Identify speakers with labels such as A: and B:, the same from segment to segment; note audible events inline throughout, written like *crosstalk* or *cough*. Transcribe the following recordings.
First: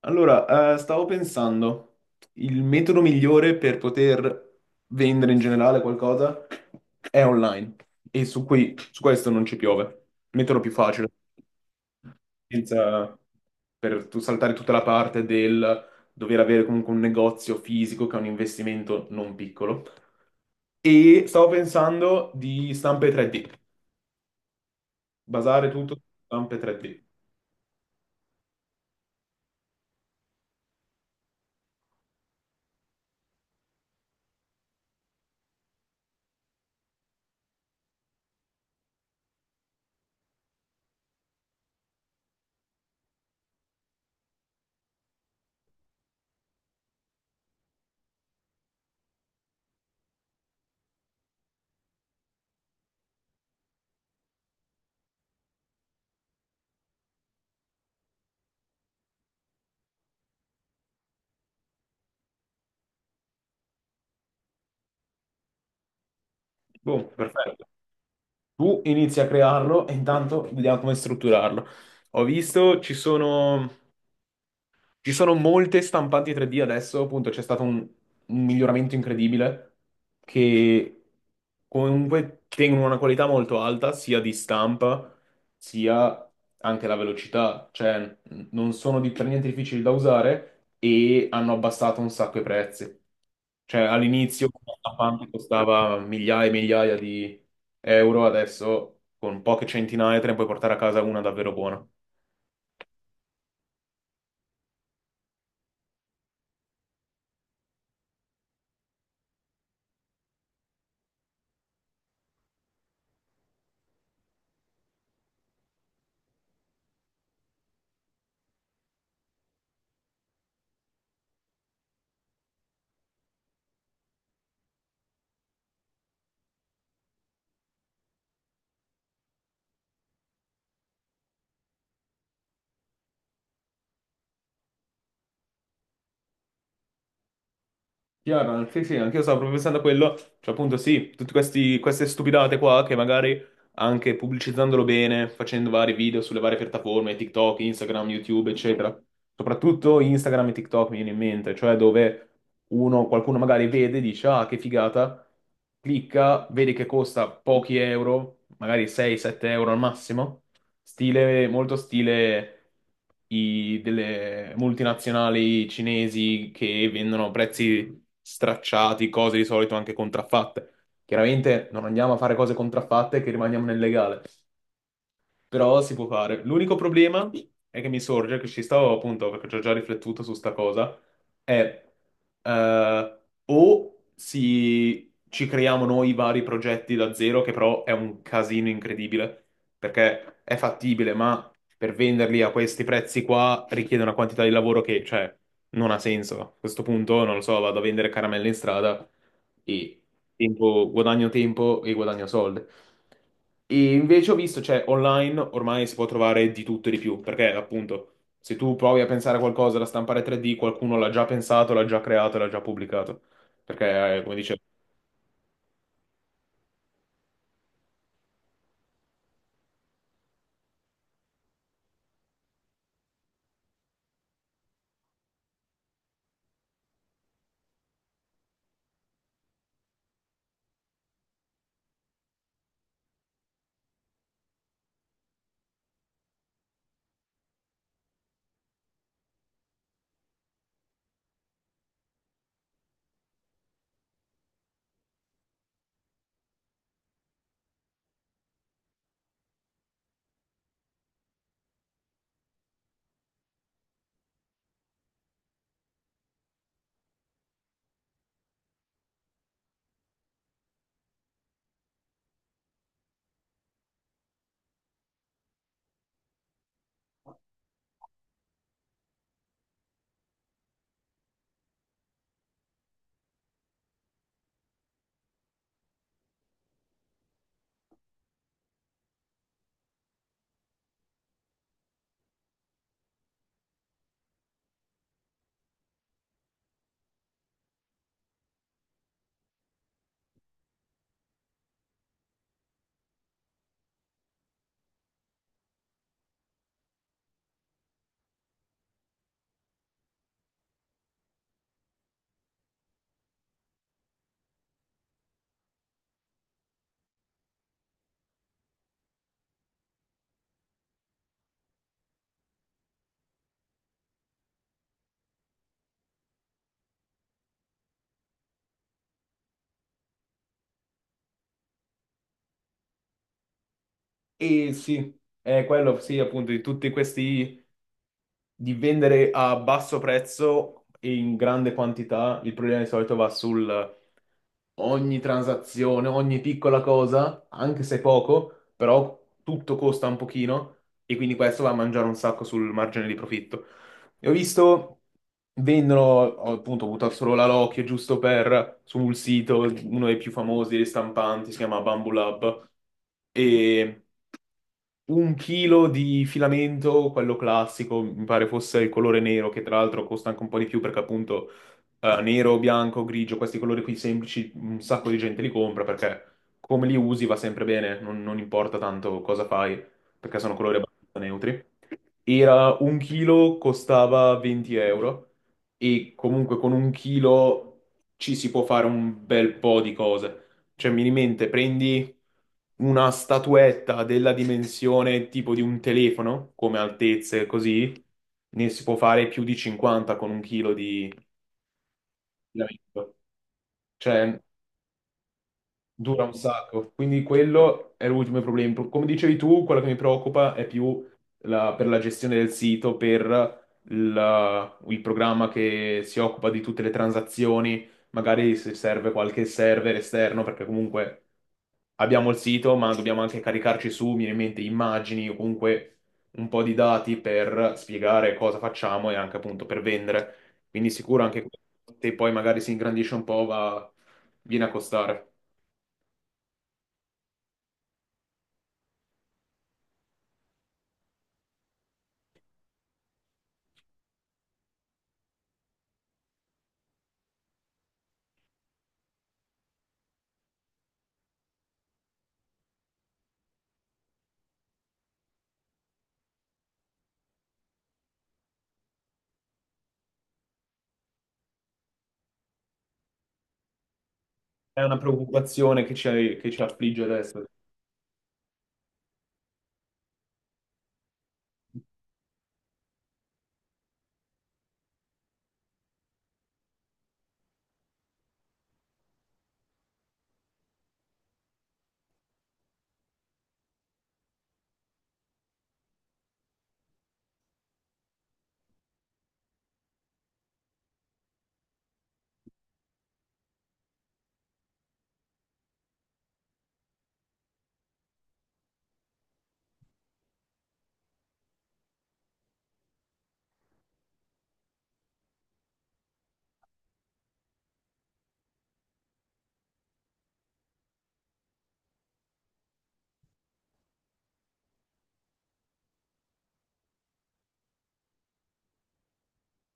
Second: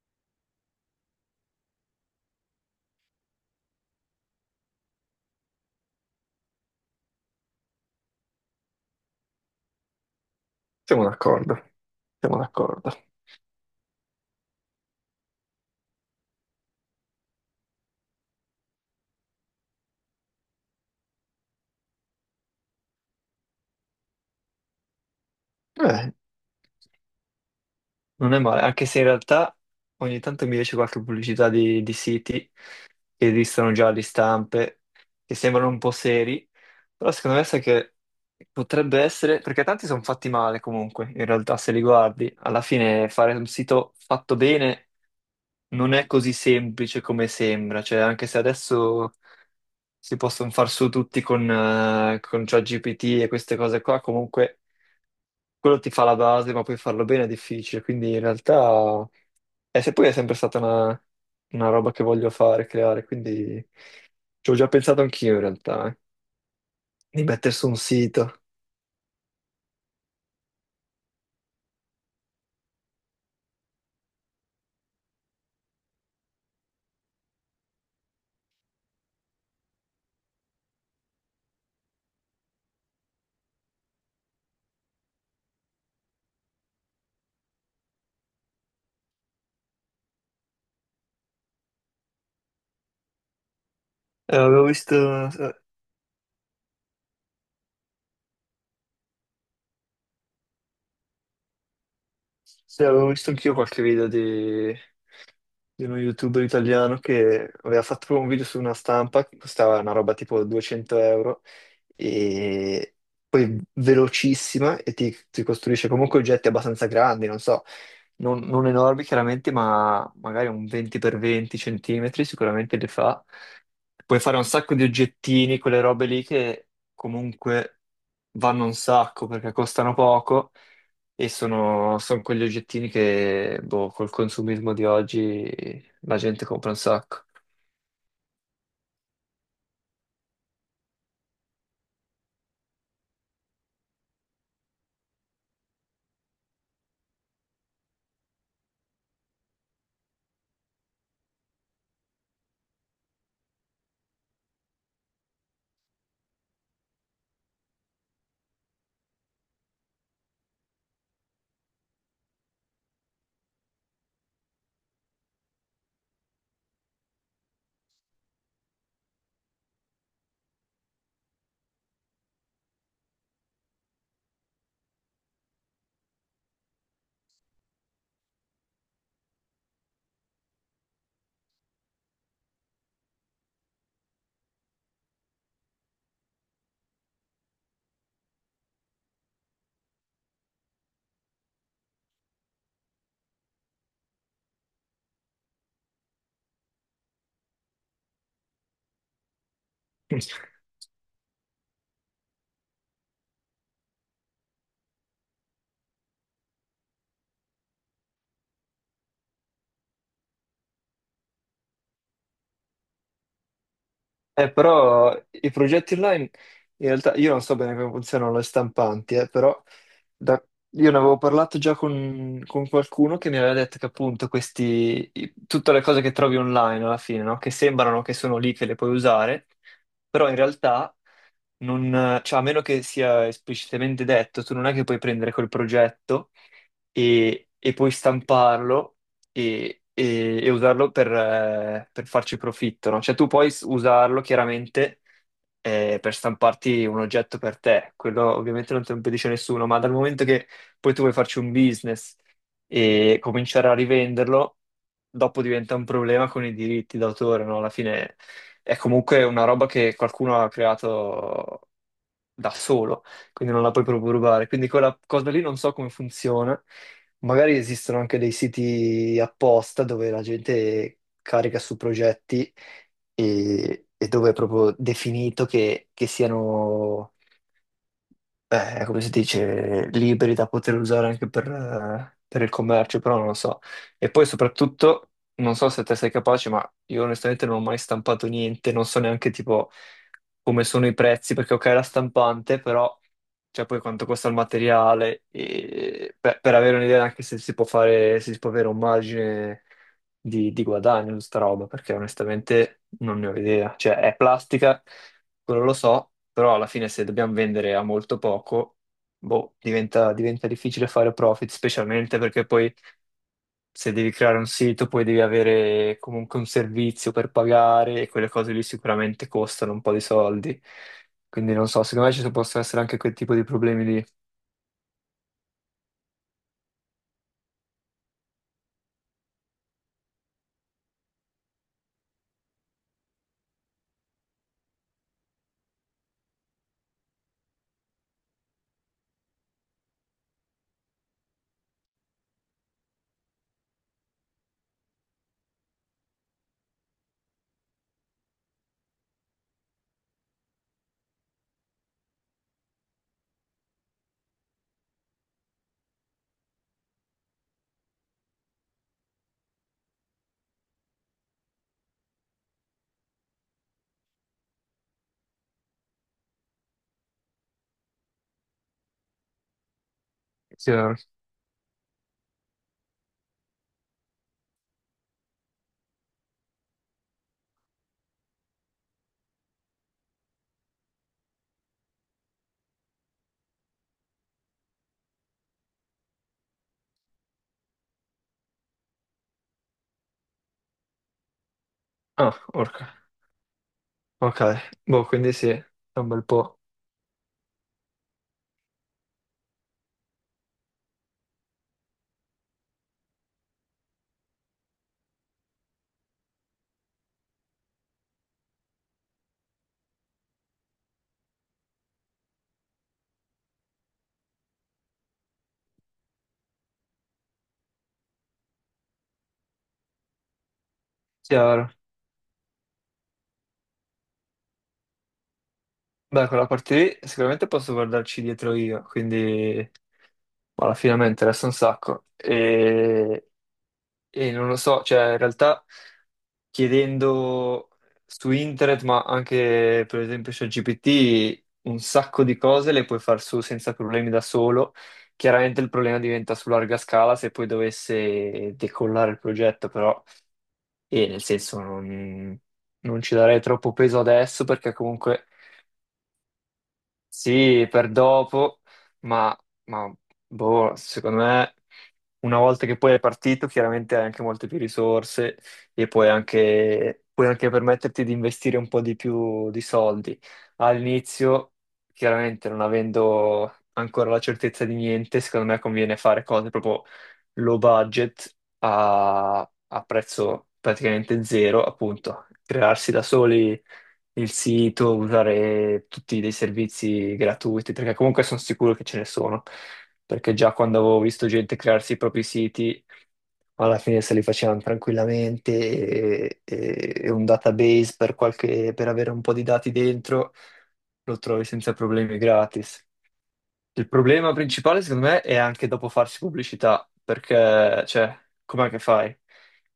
A: Stavo pensando, il metodo migliore per poter vendere in generale qualcosa è online e su, qui, su questo non ci piove. Metodo più
B: Siamo
A: facile,
B: d'accordo, siamo d'accordo.
A: senza, per tu saltare tutta la parte del dover avere comunque un negozio fisico che è un investimento non piccolo. E stavo pensando di stampe 3D, basare tutto su
B: Eh,
A: stampe 3D.
B: non è male, anche se in realtà ogni tanto mi esce qualche pubblicità di siti che esistono già di stampe, che sembrano un po' seri, però secondo me sai che potrebbe essere, perché tanti sono fatti male comunque, in realtà se li guardi, alla fine fare un sito fatto bene non è così semplice come sembra, cioè anche se adesso si possono far su tutti con ChatGPT e queste cose qua, comunque quello ti fa la base, ma poi farlo bene è difficile, quindi in realtà e se poi è sempre stata una roba che voglio fare, creare, quindi ci ho già pensato anch'io in realtà,
A: Boh,
B: di mettere
A: perfetto.
B: su un sito.
A: Tu inizi a crearlo e intanto vediamo come strutturarlo. Ho visto, ci sono. Ci sono molte stampanti 3D adesso, appunto c'è stato un miglioramento incredibile che comunque tengono una qualità molto alta sia di stampa sia anche la velocità, cioè non sono per niente difficili da usare e hanno abbassato un sacco i prezzi. Cioè all'inizio
B: Avevo
A: una
B: visto,
A: stampante
B: eh,
A: costava migliaia e migliaia di euro, adesso con poche centinaia te ne puoi portare a casa una davvero buona.
B: sì, avevo visto anch'io qualche video di uno youtuber italiano che aveva fatto un video su una stampa che costava una roba tipo 200 euro e poi velocissima e ti costruisce comunque oggetti abbastanza grandi, non so, non enormi chiaramente, ma magari un 20x20 centimetri sicuramente li fa. Puoi fare un sacco di oggettini, quelle robe lì che comunque vanno un sacco perché costano poco e sono quegli oggettini che, boh, col consumismo di oggi la gente compra un sacco.
A: Chiaro, sì, sì, anche io stavo proprio pensando a quello, cioè appunto sì, tutte queste stupidate qua che magari anche pubblicizzandolo bene, facendo vari video sulle varie piattaforme, TikTok, Instagram, YouTube, eccetera, soprattutto Instagram e TikTok mi viene in mente, cioè dove uno, qualcuno magari vede, dice ah che figata, clicca, vede che costa pochi euro, magari 6-7 euro al massimo, stile, molto stile delle multinazionali cinesi che vendono prezzi stracciati, cose di solito anche contraffatte. Chiaramente non andiamo a fare cose contraffatte che rimaniamo nel legale, però si può fare. L'unico problema è che mi sorge, che ci stavo appunto, perché ci ho già riflettuto su sta cosa, è eh, o si, ci creiamo noi vari progetti da zero, che però è un casino incredibile, perché è fattibile, ma per venderli a questi prezzi qua richiede una quantità di lavoro che, cioè, non ha senso. A questo punto, non lo so, vado a vendere caramelle in strada e
B: *laughs*
A: guadagno tempo e guadagno soldi. E invece ho visto, cioè, online ormai si può trovare di tutto e di più, perché appunto, se tu provi a pensare a qualcosa da stampare 3D, qualcuno l'ha già pensato, l'ha già creato, l'ha già pubblicato. Perché, come
B: Eh,
A: dice.
B: però i progetti online, in realtà io non so bene come funzionano le stampanti, però da- io ne avevo parlato già con qualcuno che mi aveva detto che appunto tutte le cose che trovi online alla fine, no? Che sembrano che sono lì che le puoi usare, però in realtà non, cioè, a meno che sia esplicitamente detto, tu non è che puoi prendere quel progetto e poi stamparlo e usarlo per farci profitto, no? Cioè tu puoi usarlo chiaramente per stamparti un oggetto per te, quello ovviamente non te lo impedisce nessuno, ma dal momento che poi tu vuoi farci un business e cominciare a rivenderlo, dopo diventa un problema con i diritti d'autore, no? Alla fine è comunque una roba che qualcuno ha creato da solo, quindi non la puoi proprio rubare. Quindi quella cosa lì non so come funziona. Magari esistono anche dei siti apposta dove la gente carica su progetti e dove è proprio definito che siano come si dice, liberi da poter usare anche per il commercio, però non lo so. E poi soprattutto, non so se te sei capace, ma io onestamente non ho mai stampato niente, non so neanche tipo come sono i prezzi, perché ok, la stampante, però cioè poi quanto costa il materiale, e, per avere un'idea anche se si può fare, se si può avere un margine di guadagno su sta roba, perché onestamente non ne ho idea. Cioè è plastica quello lo so, però alla fine se dobbiamo vendere a molto poco, boh, diventa difficile fare profit, specialmente perché poi se devi creare un sito, poi devi avere comunque un servizio per pagare e quelle cose lì sicuramente costano un po' di soldi. Quindi non so, secondo me ci possono essere anche quel tipo di problemi lì.
A: E sì, è quello, sì, appunto, di tutti questi di vendere a basso prezzo e in grande quantità, il problema di solito va sul ogni transazione, ogni piccola cosa, anche se poco, però tutto costa un pochino e quindi questo va a mangiare un sacco sul margine di profitto. E ho visto, vendono, ho appunto buttato solo la Loki, giusto per, sul sito, uno dei più famosi, dei stampanti, si chiama Bamboo Lab, e un chilo di filamento, quello classico, mi pare fosse il colore nero, che tra l'altro costa anche un po' di più perché appunto nero, bianco, grigio, questi colori qui semplici, un sacco di gente li compra perché come li usi va sempre bene, non, non importa tanto cosa fai, perché sono colori
B: Chiaro.
A: abbastanza neutri. Era un chilo, costava 20 euro e comunque con un chilo ci si può fare un bel po' di cose. Cioè, minimente, prendi una statuetta della dimensione tipo di un telefono, come altezze, così, ne si può fare più di 50 con un chilo di
B: Ah, orca.
A: filamento. Cioè,
B: Ok, boh, quindi sì, è un
A: dura
B: bel
A: un
B: po'.
A: sacco, quindi quello è l'ultimo problema. Come dicevi tu, quello che mi preoccupa è più per la gestione del sito, per il programma che si occupa di tutte le transazioni, magari se serve qualche server esterno, perché comunque abbiamo il sito, ma dobbiamo anche caricarci su, mi viene in mente, immagini o comunque un po' di dati per spiegare cosa facciamo e anche appunto per vendere. Quindi sicuro anche questo,
B: Chiaro.
A: se poi magari si ingrandisce un po', va, viene a costare.
B: Beh, quella parte lì sicuramente posso guardarci dietro io, quindi, boh, alla fine mi interessa un sacco. E non lo so, cioè in realtà chiedendo su internet, ma anche per esempio ChatGPT, un sacco di cose le puoi far su senza problemi da solo. Chiaramente il problema diventa su larga scala se poi dovesse decollare il progetto, però, e nel senso non ci darei troppo peso adesso perché
A: È una
B: comunque
A: preoccupazione che ci affligge adesso.
B: sì, per dopo, ma, ma, boh, secondo me una volta che poi è partito, chiaramente hai anche molte più risorse e puoi anche permetterti di investire un po' di più di soldi. All'inizio, chiaramente non avendo ancora la certezza di niente, secondo me conviene fare cose proprio low budget a prezzo praticamente zero, appunto, crearsi da soli il sito, usare tutti dei servizi gratuiti, perché comunque sono sicuro che ce ne sono, perché già quando avevo visto gente crearsi i propri siti, alla fine se li facevano tranquillamente e un database per avere un po' di dati dentro, lo trovi senza problemi gratis. Il problema principale, secondo me, è anche dopo farsi pubblicità, perché, cioè, com'è che fai?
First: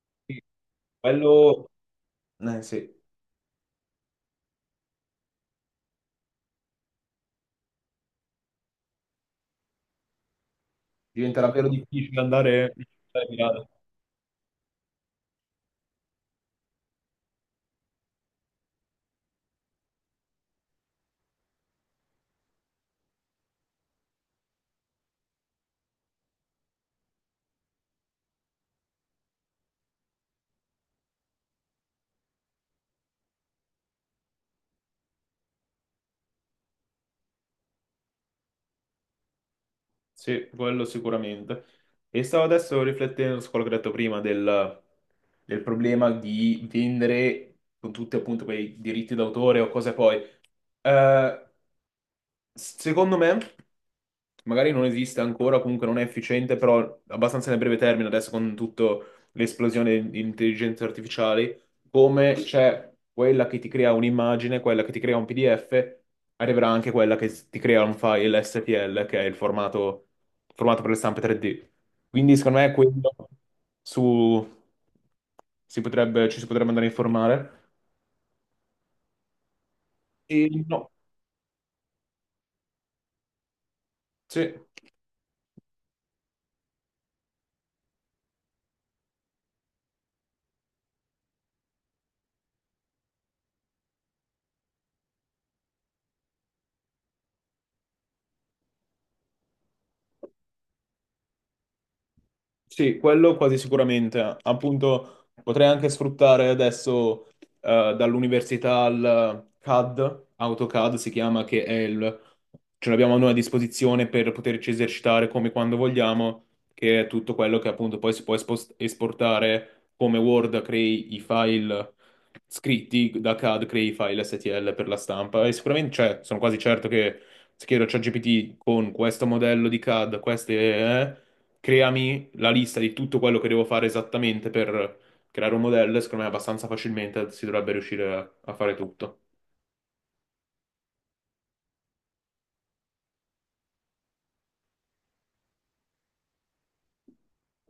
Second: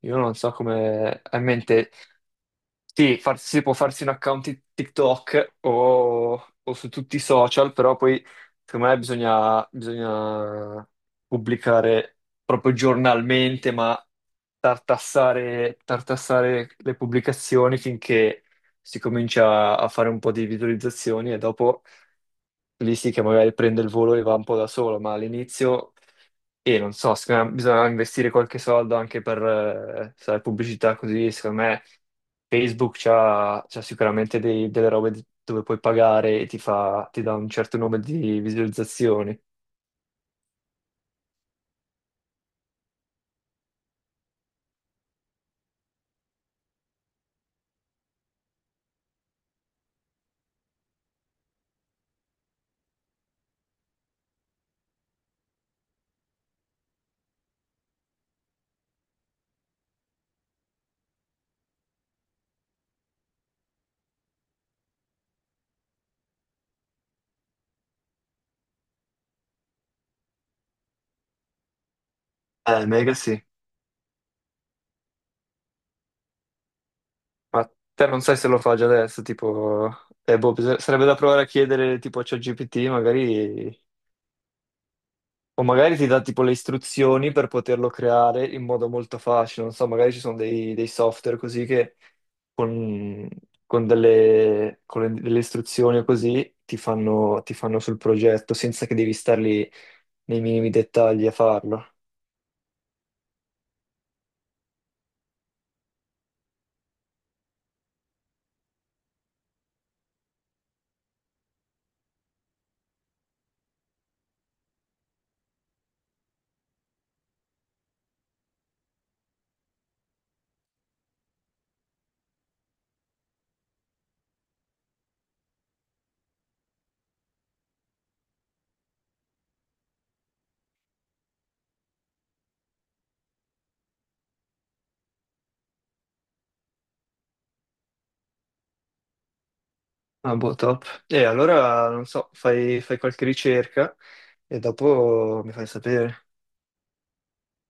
B: Io non
A: Sì,
B: so come hai in
A: quello,
B: mente.
A: sì,
B: Sì, si può farsi un account di TikTok o su tutti i social, però poi, secondo me, bisogna
A: diventa davvero
B: pubblicare
A: difficile
B: proprio
A: andare a Milano.
B: giornalmente, ma tartassare, tartassare le pubblicazioni finché si comincia a fare un po' di visualizzazioni e dopo lì sì che magari prende il volo e va un po' da solo, ma all'inizio, e non so, secondo me bisogna investire qualche soldo anche per sai, pubblicità così. Secondo me Facebook c'ha sicuramente delle robe dove puoi pagare e ti fa, ti dà un certo numero di visualizzazioni.
A: Sì, quello sicuramente. E stavo adesso riflettendo su quello che ho detto prima del problema di vendere con tutti appunto quei diritti d'autore o cose poi. Eh, Secondo me, magari non esiste ancora, o comunque non è efficiente, però abbastanza nel breve termine, adesso con tutta l'esplosione di intelligenze artificiali, come c'è quella che ti crea un'immagine, quella che ti crea un PDF, arriverà anche quella che ti crea un file STL, che è il formato, formato per le stampe 3D. Quindi secondo me quello,
B: Mega sì.
A: su, si potrebbe, ci si potrebbe andare a informare.
B: Ma te non sai se lo fa già adesso, tipo,
A: E
B: boh,
A: no,
B: sarebbe da provare a chiedere tipo a ChatGPT. Magari
A: sì.
B: o magari ti dà tipo le istruzioni per poterlo creare in modo molto facile. Non so, magari ci sono dei software così che con, con delle istruzioni o così ti fanno sul progetto senza che devi star lì nei minimi dettagli a farlo.
A: Sì, quello quasi sicuramente. Appunto, potrei anche sfruttare adesso dall'università al CAD, AutoCAD si chiama, che è ce l'abbiamo noi a disposizione per poterci esercitare come quando vogliamo, che è tutto quello che appunto poi si può esportare come Word, crei i file scritti da CAD, crei i file STL per la stampa. E sicuramente, cioè, sono quasi certo che se chiedo a ChatGPT con questo modello di CAD, creami la lista di tutto quello che devo fare esattamente per creare un modello, e secondo me abbastanza facilmente si dovrebbe riuscire a fare tutto.
B: Ah, boh, top. E allora, non so, fai qualche ricerca e dopo mi fai sapere.